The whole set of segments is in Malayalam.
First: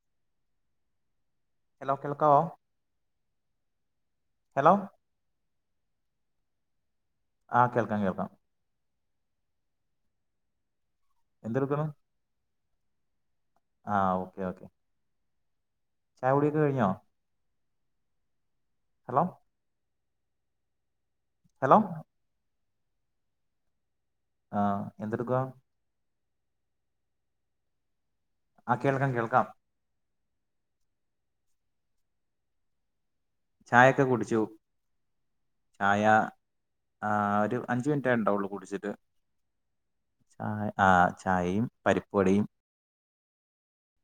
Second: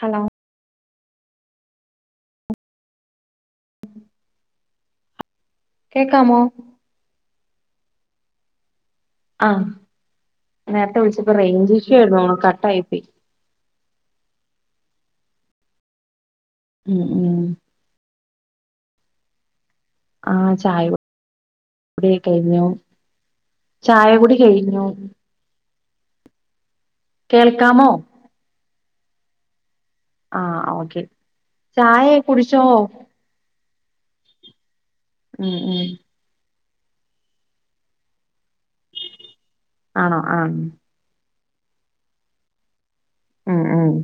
ഹലോ ഹലോ കേൾക്കാവോ ഹലോ കേക്കാമോ ആഹ കേൾക്കാം കേൾക്കാം ആഹ നേരത്തെ വിളിച്ചപ്പോ റേഞ്ച് ഇഷ്യൂ ആണ് കട്ടായി പോയി ആഹ ഓക്കെ ഓക്കെ ചായകുടിയൊക്കെ കഴിഞ്ഞോ ഉം ഉം ഹലോ ആഹ ഹലോ ചായകുടി കഴിഞ്ഞു ചായ കൂടി ആ കഴിഞ്ഞു എന്തെടുക്കുവാ കേൾക്കാമോ ആ കേൾക്കാം കേൾക്കാം ആ ഓക്കെ ചായ കുടിച്ചോ ചായൊക്കെ കുടിച്ചു മ്മ് മ്മ് ചായ ആ ഒരു അഞ്ചു മിനിറ്റായിട്ടുണ്ടാവൊള്ളൂ കുടിച്ചിട്ട് ആണോ ആഹ് ആ ചായയും പരിപ്പു വടയും മ്മ് മ്മ്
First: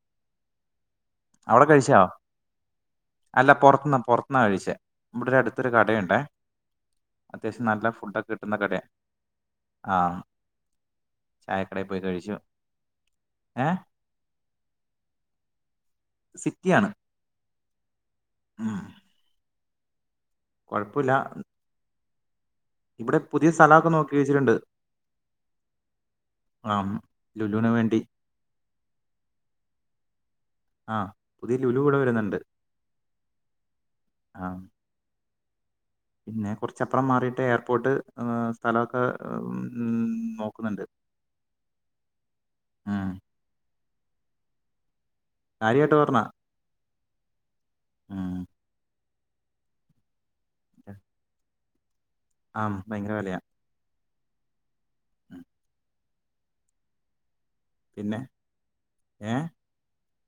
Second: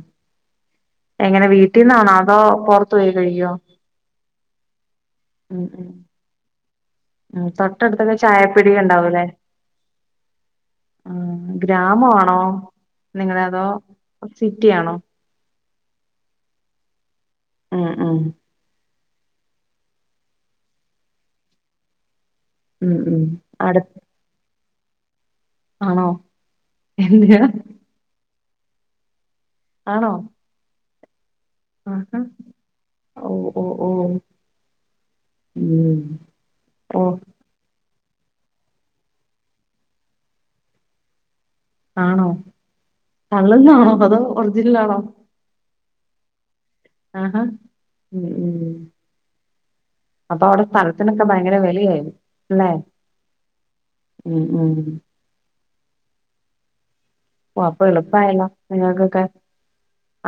എങ്ങനെ അവിടെ കഴിച്ചോ വീട്ടിൽന്നാണോ അതോ പുറത്ത് പോയി അല്ല കഴിക്കോ പുറത്തുന്നാ പുറത്തുന്നാ കഴിച്ചേ ഇവിടെ അടുത്തൊരു കടയുണ്ടേ ഉ അത്യാവശ്യം നല്ല തൊട്ടടുത്തൊക്കെ ഫുഡൊക്കെ കിട്ടുന്ന കടയാ ചായപ്പീടിക ഉണ്ടാവൂല്ലേ ആ ആഹ ചായക്കടയിൽ പോയി കഴിച്ചു ഗ്രാമമാണോ നിങ്ങൾ അതോ ഏ സിറ്റിയാണോ സിറ്റിയാണ് മ്മ് മ്മ് കൊഴപ്പമില്ല ഉം ഇവിടെ ഉം പുതിയ അടു സ്ഥലമൊക്കെ നോക്കി വച്ചിട്ടുണ്ട് ആണോ എന്തിനാ ലുലുവിന് വേണ്ടി ആണോ ആഹ പുതിയ ലുലു കൂടെ ആഹാ വരുന്നുണ്ട് ഓ ഓ ഓ ആഹ ഉം പിന്നെ ഓ കുറച്ചപ്പുറം മാറിയിട്ട് എയർപോർട്ട് സ്ഥലമൊക്കെ മ്മ് നോക്കുന്നുണ്ട് ആണോ ഉം കള്ളന്നാണോ അതോ ഒറിജിനൽ ആ ണോ കാര്യായിട്ട് പറഞ്ഞ ആഹഹാ മ്മ് അപ്പൊ അവിടെ സ്ഥലത്തിനൊക്കെ ഭയങ്കര വിലയായല്ലേ ആ ഭയങ്കര വിലയാ മ്മ് മ്മ് ഉം. ഓ അപ്പൊ പിന്നെ എളുപ്പയല്ലോ നിങ്ങൾക്കൊക്കെ ഏഹ്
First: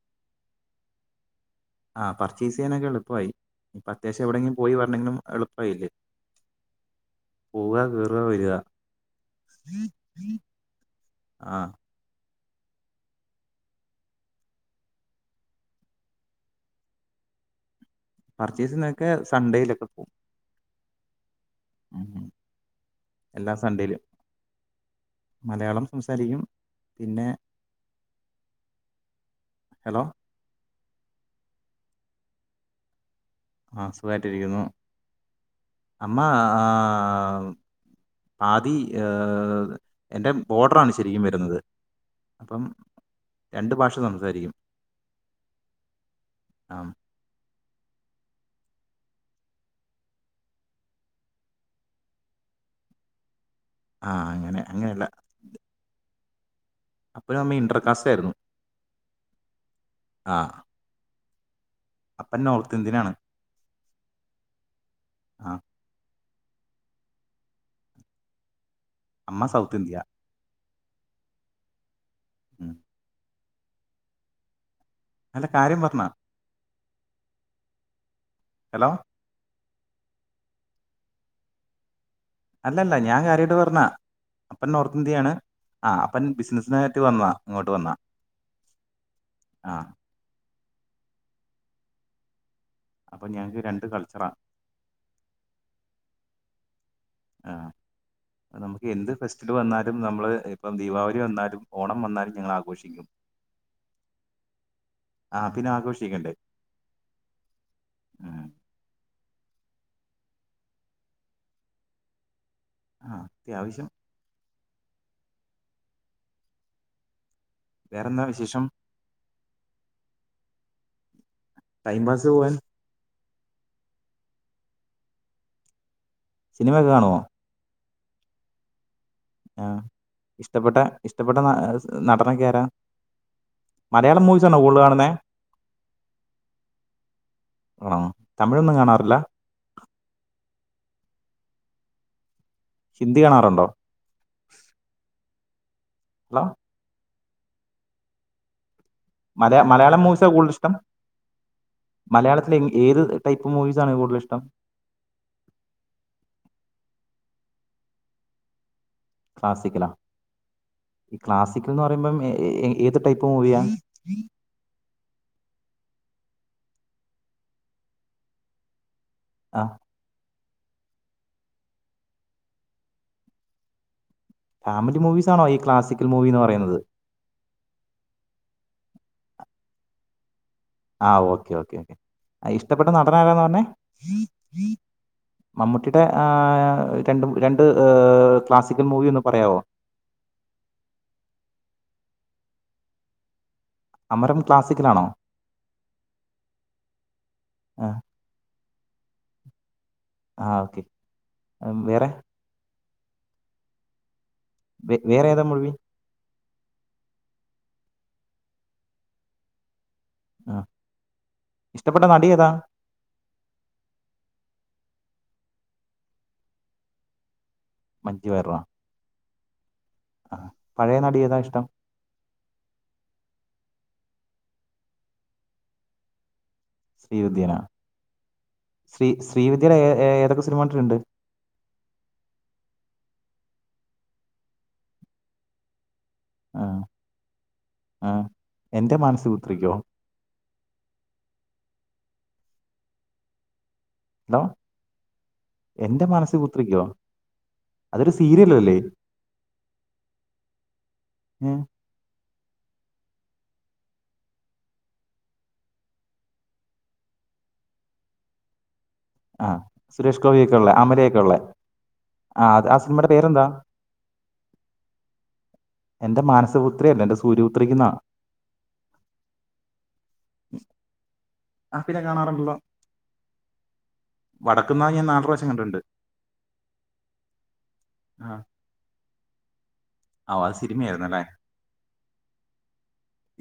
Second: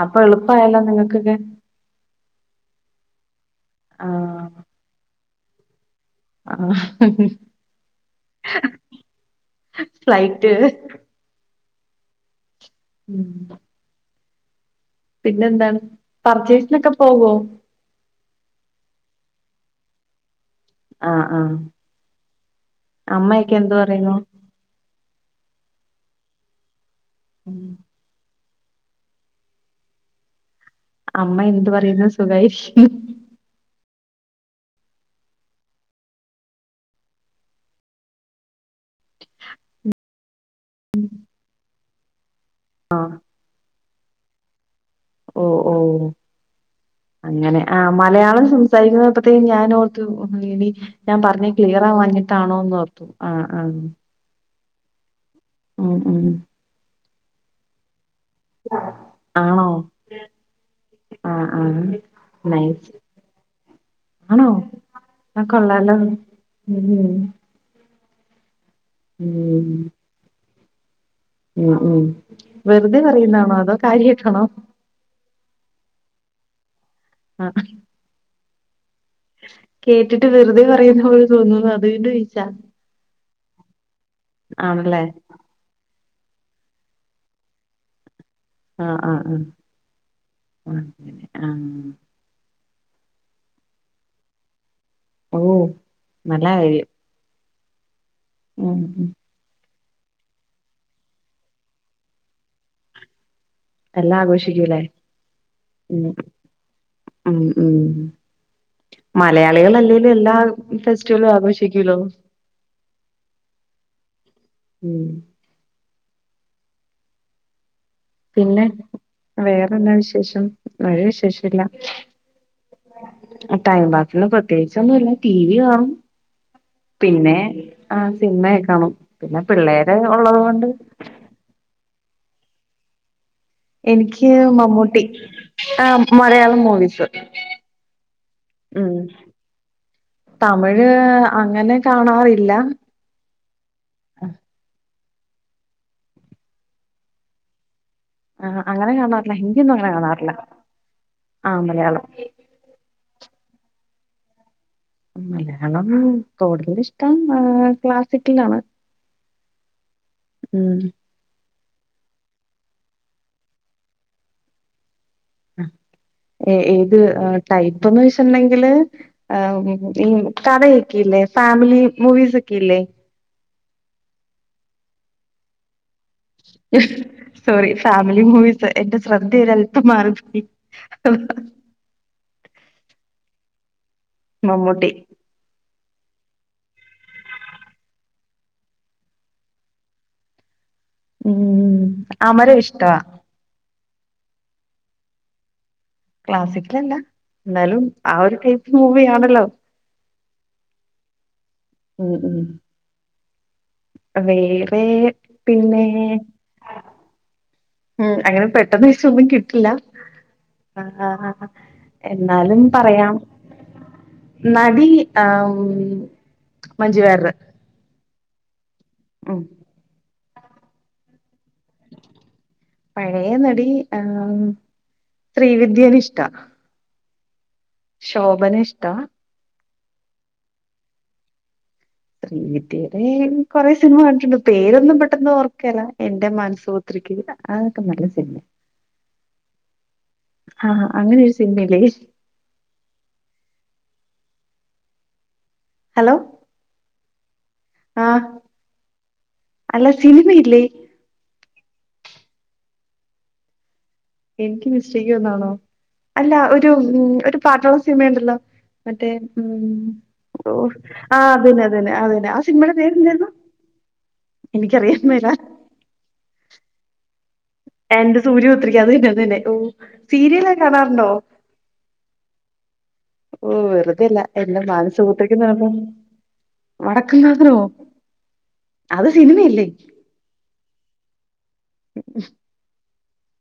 അപ്പൊ എളുപ്പായല്ലോ നിങ്ങക്കൊക്കെ ആ പർച്ചേസ് ചെയ്യാനൊക്കെ എളുപ്പമായി ഇപ്പൊ അത്യാവശ്യം എവിടെങ്കിലും പോയി വരാണെങ്കിലും എളുപ്പമായില്ലേ ആഹ മ്മ് മ്മ് പോവുക കേറുക വരിക ഫ്ലൈറ്റ് ആഹ് മ്മ് പിന്നെന്താണ് പർച്ചേസിനൊക്കെ പോവോ പർച്ചേസ്ന്നൊക്കെ സൺഡേയിലൊക്കെ പോവും ആഹ ആഹ എല്ലാ അമ്മയൊക്കെ എന്ത് സൺഡേയിലും പറയുന്നു മലയാളം സംസാരിക്കും പിന്നെ ഹെലോ അമ്മ എന്ത് പറയുന്നു സുഖായിരിക്കുന്നോ ആ സുഖമായിട്ടിരിക്കുന്നു അമ്മ ആ ആ ആതി ഏ എന്റെ ബോഡറാണ് ശരിക്കും വരുന്നത് അപ്പം ആഹ് രണ്ട് ഭാഷ സംസാരിക്കും ഓ ഓ ആ അങ്ങനെ ആ മലയാളം സംസാരിക്കുന്നതപ്പത്തയേക്കും ഞാൻ ഓർത്തു ഇനി ഞാൻ പറഞ്ഞത് ക്ലിയറാ വാഞ്ഞിട്ടാണോന്ന് ന്നോർത്തു ആ ആ ആ അങ്ങനെ അങ്ങനെയല്ല ഉം ഉം അപ്പൊഴും അമ്മ ഇന്റർകാസ്റ്റ് ആയിരുന്നു ആണോ ആ ആ ആ അപ്പൻ നോർത്ത് നൈസ് ഇന്ത്യനാണ് ആണോ അ ആ കൊള്ളാല്ലോ ഉം ഉം അമ്മ സൗത്ത് ഇന്ത്യ ഉം ഉം ഉം. വെറുതെ പറയുന്നാണോ അതോ കാര്യായിട്ടാണോ അല്ല കാര്യം പറഞ്ഞാ അ ഹലോ കേട്ടിട്ട് വെറുതെ പറയുന്ന പോലെ തോന്നുന്നു [unintelligible] അല്ലല്ല ഞാൻ കാര്യായിട്ട് പറഞ്ഞാ അപ്പൻ നോർത്ത് ആണല്ലേ ഇന്ത്യയാണ് ആ അപ്പൻ ബിസിനസ്സിനായിട്ട് വന്നാ ഇങ്ങോട്ട് വന്നാ അ അ ആ അങ്ങനെ ആ അപ്പം ഞങ്ങക്ക് രണ്ട് കൾച്ചറാ ഓ നല്ലകാര്യം ആ നമുക്ക് എന്ത് ഫെസ്റ്റ്ൽ വന്നാലും നമ്മള് ഇപ്പം ദീപാവലി വന്നാലും ഓണം വന്നാലും ഞങ്ങൾ ആഘോഷിക്കും എല്ലാം ആഘോഷിക്കും ല്ലേ ആ പിന്നെ ഉം ആഘോഷിക്കണ്ടേ ഉം ഉം ഉം. മലയാ ആളുകളല്ലേലും എല്ലാ ഫെസ്റ്റിവലും ആഘോഷിക്കുല്ലോ ആ അത്യാവശ്യം ഉം വേറെന്താ വിശേഷം വേറെന്താ വിശേഷം ഒരു വിശേഷൂല്ല ടൈം പാസ് പോവാൻ ടൈം പാസിന് പ്രത്യേകിച്ചൊന്നുല്ല ടി വി കാണും സിനിമയൊക്കെ കാണുവോ പിന്നെ ആ സിനിമയൊക്കെ കാണും പിന്നെ ആഹ് പിള്ളേര് ഉള്ളത് കൊണ്ട് ഇഷ്ടപ്പെട്ട ഇഷ്ടപ്പെട്ട ന- നടനൊക്കെ ആരാ മലയാളം എനിക്ക് മൂവീസാണോ കൂടുതൽ മമ്മൂട്ടി കാണുന്നേ ആ മലയാളം മൂവീസ് ആണോ തമിഴൊന്നും ഉം കാണാറില്ല തമിഴ് അങ്ങനെ കാണാറില്ല ഹിന്ദി കാണാറുണ്ടോ അ ഹലോ ആ അങ്ങനെ കാണാറില്ല മലയാ ഹിന്ദിയൊന്നും അങ്ങനെ മലയാളം മൂവീസാ കാണാറില്ല കൂടുതൽ ഇഷ്ടം ആ മലയാളം മലയാളത്തിൽ ഏത് ടൈപ്പ് മൂവീസാണ് കൂടുതൽ ഇഷ്ടം മലയാളം കൂടുതൽ ഇഷ്ടം ഏ ക്ലാസിക്കലാണ് ക്ലാസിക്കലോ ഉം ഈ ക്ലാസ് ക്കൽന്ന് പറയുമ്പം ഏ ഏത് ടൈപ്പ് മൂവിയാ അ ഏ ഏത് ടൈപ്പന്ന് വെച്ചിണ്ടെങ്കില് ആം ആഹ് ഈ കഥയൊക്കെ ഇല്ലേ ഫാമിലി മൂവീസ് ഒക്കെ ഇല്ലേ? ഫാമിലി മൂവീസ് ആണോ ഈ ക്ലാസിക് സോറി ഫാമിലി മൂവീസ് എന്റെ ശ്രദ്ധഒരൽപ്പം മാറി പോയി. ആ ഓക്കെ ഓക്കേ ക്കെ ഇഷ്ടപ്പെട്ട നടൻ ആരാന്നാ പറഞ്ഞെ? മമ്മൂട്ടി. ട്ടിടെ ആ രണ്ട് രണ്ട് ഹ് ക്ലാസിക്കൽ മൂവി ഒന്ന് പറയാവോ? മം അമരം ഇഷ്ടവാ. അമരം ക്ലാസിക്കലാണോ? ക്ലാസിക്കലല്ല ഇന്നാലും ആഹ് ആ ഒരു ടൈപ്പ് മൂവി ആണല്ലോ? ആ ഓക്കെ മം വേറെ? ഉം ഉം വേറെ വേ- വേറെ ഏതാ മൂവി പിന്നെ. മം അങ്ങനെ പെട്ടെന്ന് ഒയിച്ച ഒന്നും കിട്ടില്ല. ആഹ് ആ ഇഷ്ടപ്പെട്ട നടി ഏതാ എന്നാലും പറയാം. നടി ആം മഞ്ചു വാര്യറ്. മഞ്ചു വാരിറോ? മ്മം. ആ പഴയ നടിയെതാഷ് പഴയ ന ദി മം ശ്രീവിദ്യന് ഇഷ്ട്ടാ. ശ്രീ വിദ്യനാ. ശോഭനെ ഇഷ്ട്ടാ. ഇദിനെ ഏ ഏതൊക്കെ സിനിമണ്ടിട്ടുണ്ട്? ശ്രീവിദ്യടെ കൊറെ സിനിമ കണ്ടിട്ടുണ്ട്. പേരൊന്നും പെട്ടെന്ന് ഓർക്കേല്ല. എന്റെ ആഹ് മാനസപുത്രിക്ക് അതൊക്കെ നല്ല ആഹ് സിനിമേ എന്റെ മാനസപുത്രിക്കോ ആഹ അങ്ങനെ ഒരു സിനിമിലെ? ഹലോ എന്റെ ഹലോ മാനസ പുത്രിക്ക്യോ? ആഹ് അല്ല സിനിമ ഇല്ലേ? ഏഹ് എനിക്ക് മിസ്റ്റേയ്ക് വന്നാണോ. അല്ല ഒരു മം ഒരു പാട്ടോള സിനിമയുണ്ടല്ലോ? മറ്റേ ആഹ് മം സുരേഷ് ഓ ഗോപിയൊക്കെ ഉള്ള അമലയൊക്കെ ഉള്ള അതെന്നെ അതെന്നെ അതെന്നെ ആ സിനിമയുടെ പേരെന്തായിരുന്നു? എനിക്കറിയാൻ മേല [unintelligible] പുത്രി അല്ല സു എന്റെ സൂര്യ പുത്രിക്ക്, അതെന്നെ അതെന്നെ ഓ സീരില് കാണാറുണ്ടോ? ആപ്പിനെ കാണാറുണ്ടല്ലോ? ഓ വെറുതെല്ല എന്റെ വടക്കുന്നാവ് ഞാൻ നാല് മാനസപുത്രിക്ക്ന്ന് പ്രാവശ്യം പറഞ്ഞപ്പോ കണ്ടിട്ടുണ്ട് വടക്കും നാഥനോ അത് സിനിമയില്ലേ? ഓആ അത് സിനിമായിരുന്നുലെ?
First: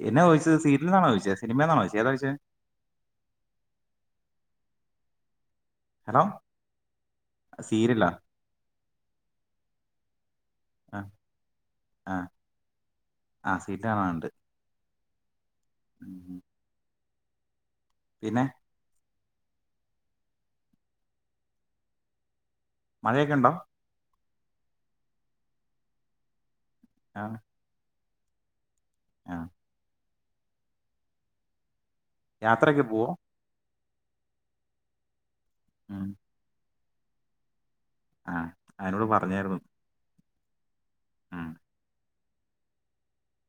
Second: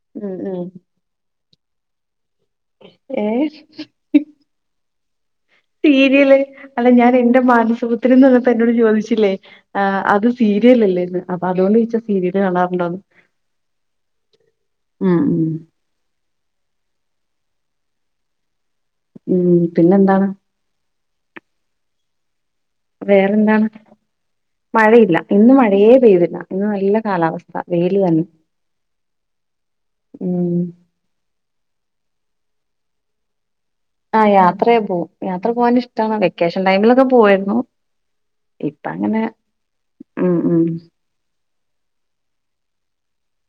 എന്നാ ഉം ചോദിച്ചത് ഉം സീരിലാണോ ചോദിച്ചത്? സിനിമെന്നാണോ ചോദിച്ചേ, ഏതാചോയിച്ചേ? ഏ ഹലോ സീരിയല് അല്ല ഞാൻ എന്റെ സീരിയലാ മാനസപുത്രീന്ന് എന്നോട് ചോദിച്ചില്ലേ? ആ അത് ആഹ് സീരിയലല്ലെന്ന്‌ അപ്പൊ അതോണ്ട് ചോയ്ച്ച സീരിയൽ കാണാറുണ്ടോന്ന്. ആ സീരീൽ കാണാർണ്ട്. മ് മ്മം. [inaudible] പിന്നെ മം പിന്നെ എന്താണ്? മഴയൊക്കെ ഉണ്ടോ വേറെന്താണ് മഴയില്ല ഇന്ന് മഴയേ പെയ്തില്ല. ഇന്ന് നല്ല കാലാവസ്ഥ വെയിൽ തന്നെ. ആ മം യാത്രയൊക്കെ പോവോ? ആഹ യാത്രയെ പോകും യാത്ര പോകൻ ഇഷ്ടമാണ് വെക്കേഷൻ ടൈമിലൊക്കെ പോവായിരുന്നു. ആഹ ഇപ്പ അതെനോട് അങ്ങനെ പറഞ്ഞായിരുന്നു. ഉം ഉം ആഹ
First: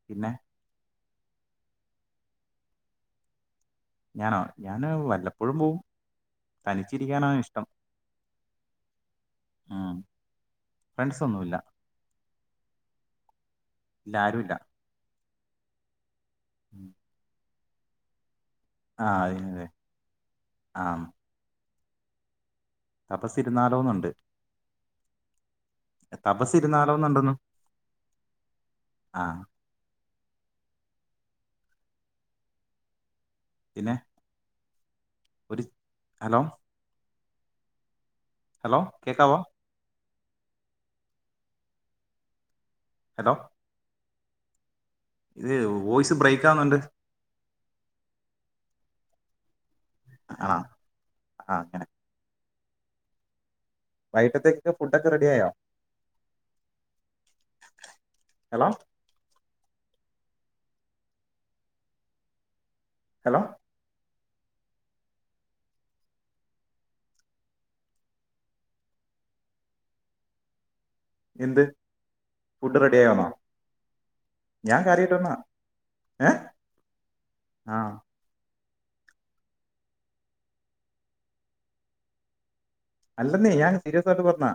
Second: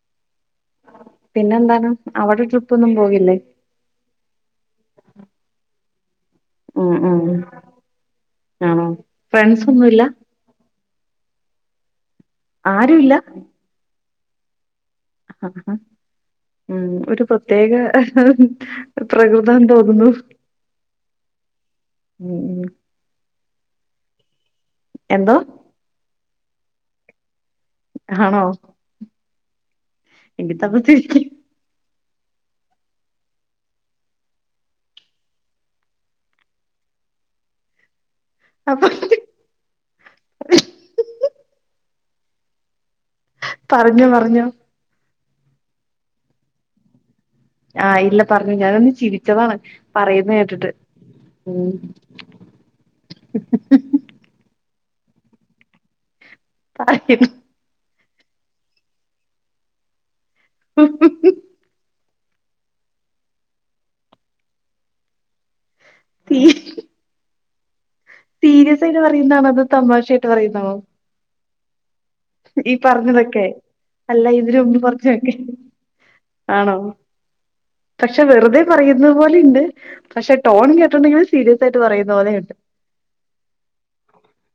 പിന്നെ പിന്നെന്താണ് അവിടെ ട്രിപ്പ് ഒന്നും പോകില്ലേ ഞാനോ ഞാന് വല്ലപ്പോഴും പോക്കും ഉം ഉം തനിച്ചിരിക്കാനാ ഇഷ്ടം ആണോ ഫ്രണ്ട്സ ഒന്നും ഇല്ല ഫ്രണ്ട്സ ഒന്നുമില്ല ആരും ഇല്ല ആരുല്ല ആ ഉ ഒരു പ്രത്യേക ആഹ് അതെ പ്രകൃതം അതെ ന്ന് തോന്നുന്നു ഉ തപസിരുന്നാലോന്നുണ്ട് എന്തോ തപസ് ഇരുന്നാലോന്നുണ്ടന്ന് ആണോ ആഹ എങ്കിൽ തപസ്സിരിക്ക് പിന്നെ ഒരു ഹലോ ഹലോ അപ്പൊ കേക്കാവോ ഹലോ പറഞ്ഞോ പറഞ്ഞോ ഇത് വോയ്സ് ബ്രേക്ക് ആവുന്നുണ്ട് ആഹ ഇല്ല പറഞ്ഞോ ഞാൻ ഒന്ന് ചിരിച്ചതാണ് പറയുന്നത് ആണോ കേട്ടിട്ട് ഉ ആഹ് അങ്ങനെ വൈക്കിട്ടത്തെക്ക് ഫുഡ്‌ ഒക്കെ റെടിയാ യോ പറയ്യു ഹലോ ഹ ഹ ഹ ഹലോ പിന്നെ സീരിയസ് ആയിട്ട് പറയുന്നതാണോ അതോ തമാശ ആായിട്ട് പറയുന്നാണോ എന്ത് ഈ ഫുഡ് റെഡി ആയി വന്നാ പറഞ്ഞതൊക്കെ അല്ല ഇതിന് മുമ്പ് ഞാൻ കാര്യായിട്ട് കുറച്ചൊക്കെ വന്നാ ഏഹ് ആണോ, ആ പക്ഷെ വെറുതെ പറയുന്നത് പോലെയുണ്ട് പക്ഷെ ടോൺ കേട്ടുണ്ടെങ്കിൽ സീരിയസ് ആയിട്ട് പറയുന്ന പോലെയുണ്ട് അല്ലെന്നീ ഞാൻ സീരിയസ ആയിട്ട് പറഞ്ഞാ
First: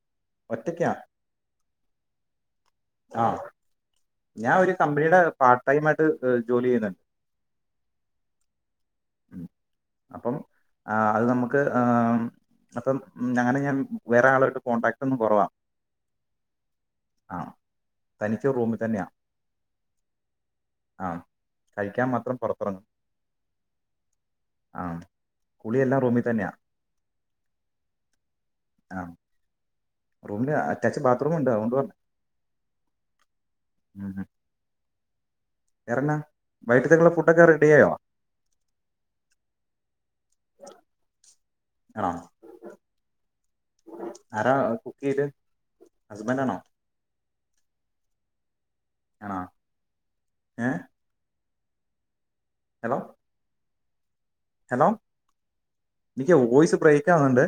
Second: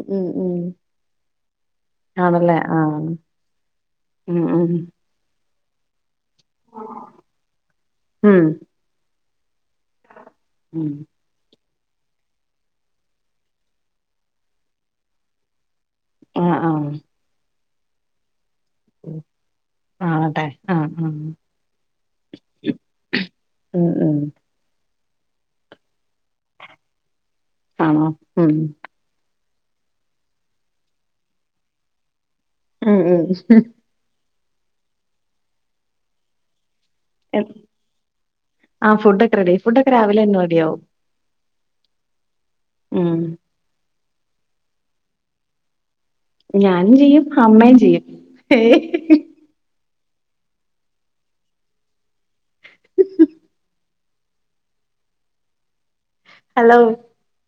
ഉം ഉം ഒറ്റക്കാ ആണല്ലേ ആഹ ആ ഞാൻ ഒരു കമ്പനിയുടെ പാർട്ട് ടൈം ആയിട്ട് ഏർ ജോലി ചെയ്യുന്നുണ്ട് ഉം ഉം അപ്പം അത് നമുക്ക് നമുക്ക് അപ്പം അങ്ങനെ ഞൻ വേറെ ആരാളായിട്ട് കോൺടാക്ട് ഒന്ന് കുറവാ ആഹ ആഹ തനിച്ച് ഒരു റൂമിൽ തന്നെയാണ് ആ അട്ടെ ആ ഉ കഴിക്കാൻ മാത്രം പുറത്തിറങ്ങും ഉം ഉം കുളി എല്ലാം റൂമിൽ തന്നെയാ ആണോ ഉം ആ റൂമില് അറ്റാച്ച് ബാത്റൂം ഉണ്ട് അതുകൊണ്ട് പറഞ്ഞത് ആഹ എറണാകുളം എൻ ആ ഫുഡോക്കെ റെഡി ആയി ഫുഡൊക്കെ രാവിലെ തന്നെ റെഡിയാവും ആണോ ഉം ആരാ കുക്കെയ്തേ ഞാനും ചെയ്യും അമ്മയും ചെയ്യും ഏയ് ആണോ ഏ ഹലോ ഹലോ നിക്ക് വോയ്സ് ഹലോ ബ്രേക്കാവുന്നുണ്ട്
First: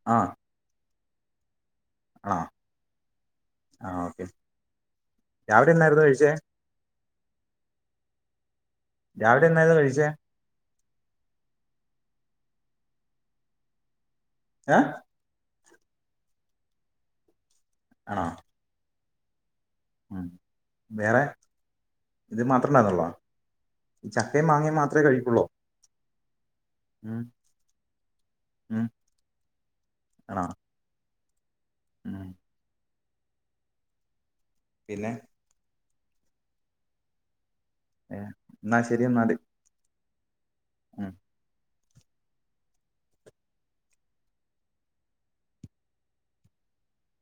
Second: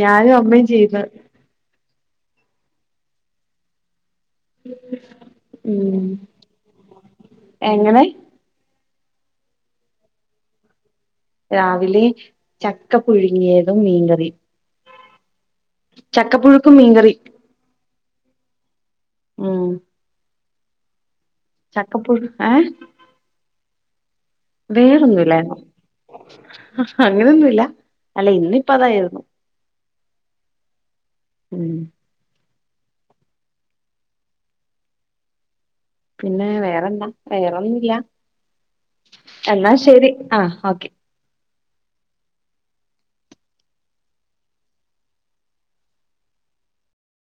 ഞാനും അമ്മയും ചെയ്യുന്ന് ആ ആ ഓക്കെ രാവിലെ ഉം എന്നായിരുന്നു കഴിച്ചേ എങ്ങനെ രാവിലെ എന്നായിരുന്നു കഴിച്ചേ രാവിലെ ചക്ക പുഴുങ്ങിയതും മീൻകറിയും ഏ ചക്ക പുഴുക്കും മീൻകറിയും ആണോ ഉം ഉം വേറെ ചക്കപ്പുഴു ഏ ചക്കേം മാങ്ങേ മാത്രമേ കഴിക്കുള്ളോ [unintelligible] ആഹാ ഉം അങ്ങനെയൊന്നുല്ല ഉം ഇന്നിപ്പതായിരുന്നു ആണോ ഉം ഉം പിന്നെ പിന്നെ വേറെന്താ വേറൊന്നുല്ല ഏ, എന്നാ ശരി എന്നാല് എന്നാ ശരി ആ ഓക്കെ ഉം